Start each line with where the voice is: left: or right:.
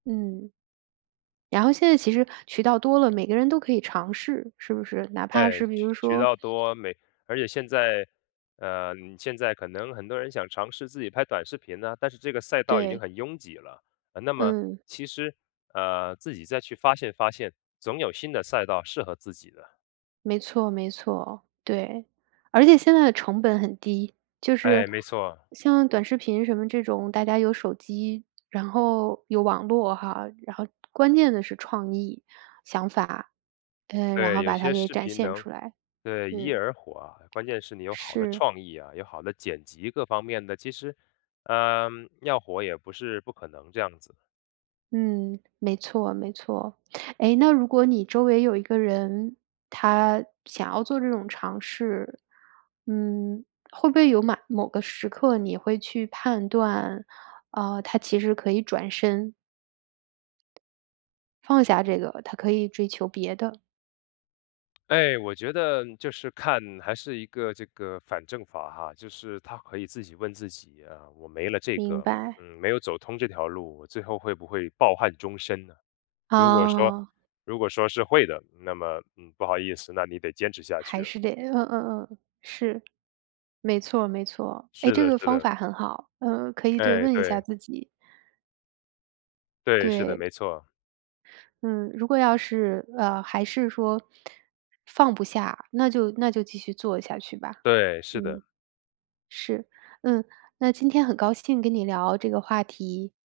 right: 嗯。然后现在其实渠道多了，每个人都可以尝试，是不是？哪怕
left: 对，
right: 是比
left: 渠
right: 如
left: 渠
right: 说
left: 道多，每而且现在，呃，现在可能很多人想尝试自己拍短视频呢，但是这个赛道已经
right: 对。
left: 很拥挤了。呃，那么，
right: 嗯。
left: 其实，呃，自己再去发现发现，总有新的赛道适合自己的。
right: 没错没错，对。而且现在的成本很低，就
left: 诶，
right: 是
left: 没错。
right: 像短视频什么这种，大家有手机，然后有网络哈，然后关键的是创意、想法，嗯，然
left: 对，
right: 后
left: 有
right: 把它
left: 些
right: 给
left: 视
right: 展
left: 频
right: 现
left: 能
right: 出来。
left: 对，一夜
right: 嗯。
left: 而火啊，关键是你有好的
right: 是。
left: 创意啊，有好的剪辑，各方面的，其实，嗯，要火也不是不可能这样子。
right: 嗯，没错没错。诶，那如果你周围有一个人，他想要做这种尝试，嗯，会不会有马某个时刻你会去判断，呃，他其实可以转身放下这个，他可以追求别的。
left: 哎，我觉得就是看还是一个这个反证法哈。就是他可以自己问自己啊，我没了这
right: 明
left: 个
right: 白。
left: 嗯，没有走通这条路，我最后会不会抱憾终身呢？如果说
right: 哦。
left: 如果说是会的，那么，嗯，不好意思，那你得坚持下去
right: 还
left: 了。
right: 是得嗯嗯嗯，是。没错儿没错儿，哎，
left: 是
right: 这
left: 的
right: 个
left: 是
right: 方
left: 的。
right: 法很好，嗯，可以对，
left: 诶，
right: 问一下
left: 对。
right: 自己。
left: 对，是的，
right: 对。
left: 没错儿。
right: 嗯，如果要是，呃，还是说放不下，那就那就继续做下去吧。
left: 对，是的。
right: 嗯。是，嗯，那今天很高兴跟你聊这个话题。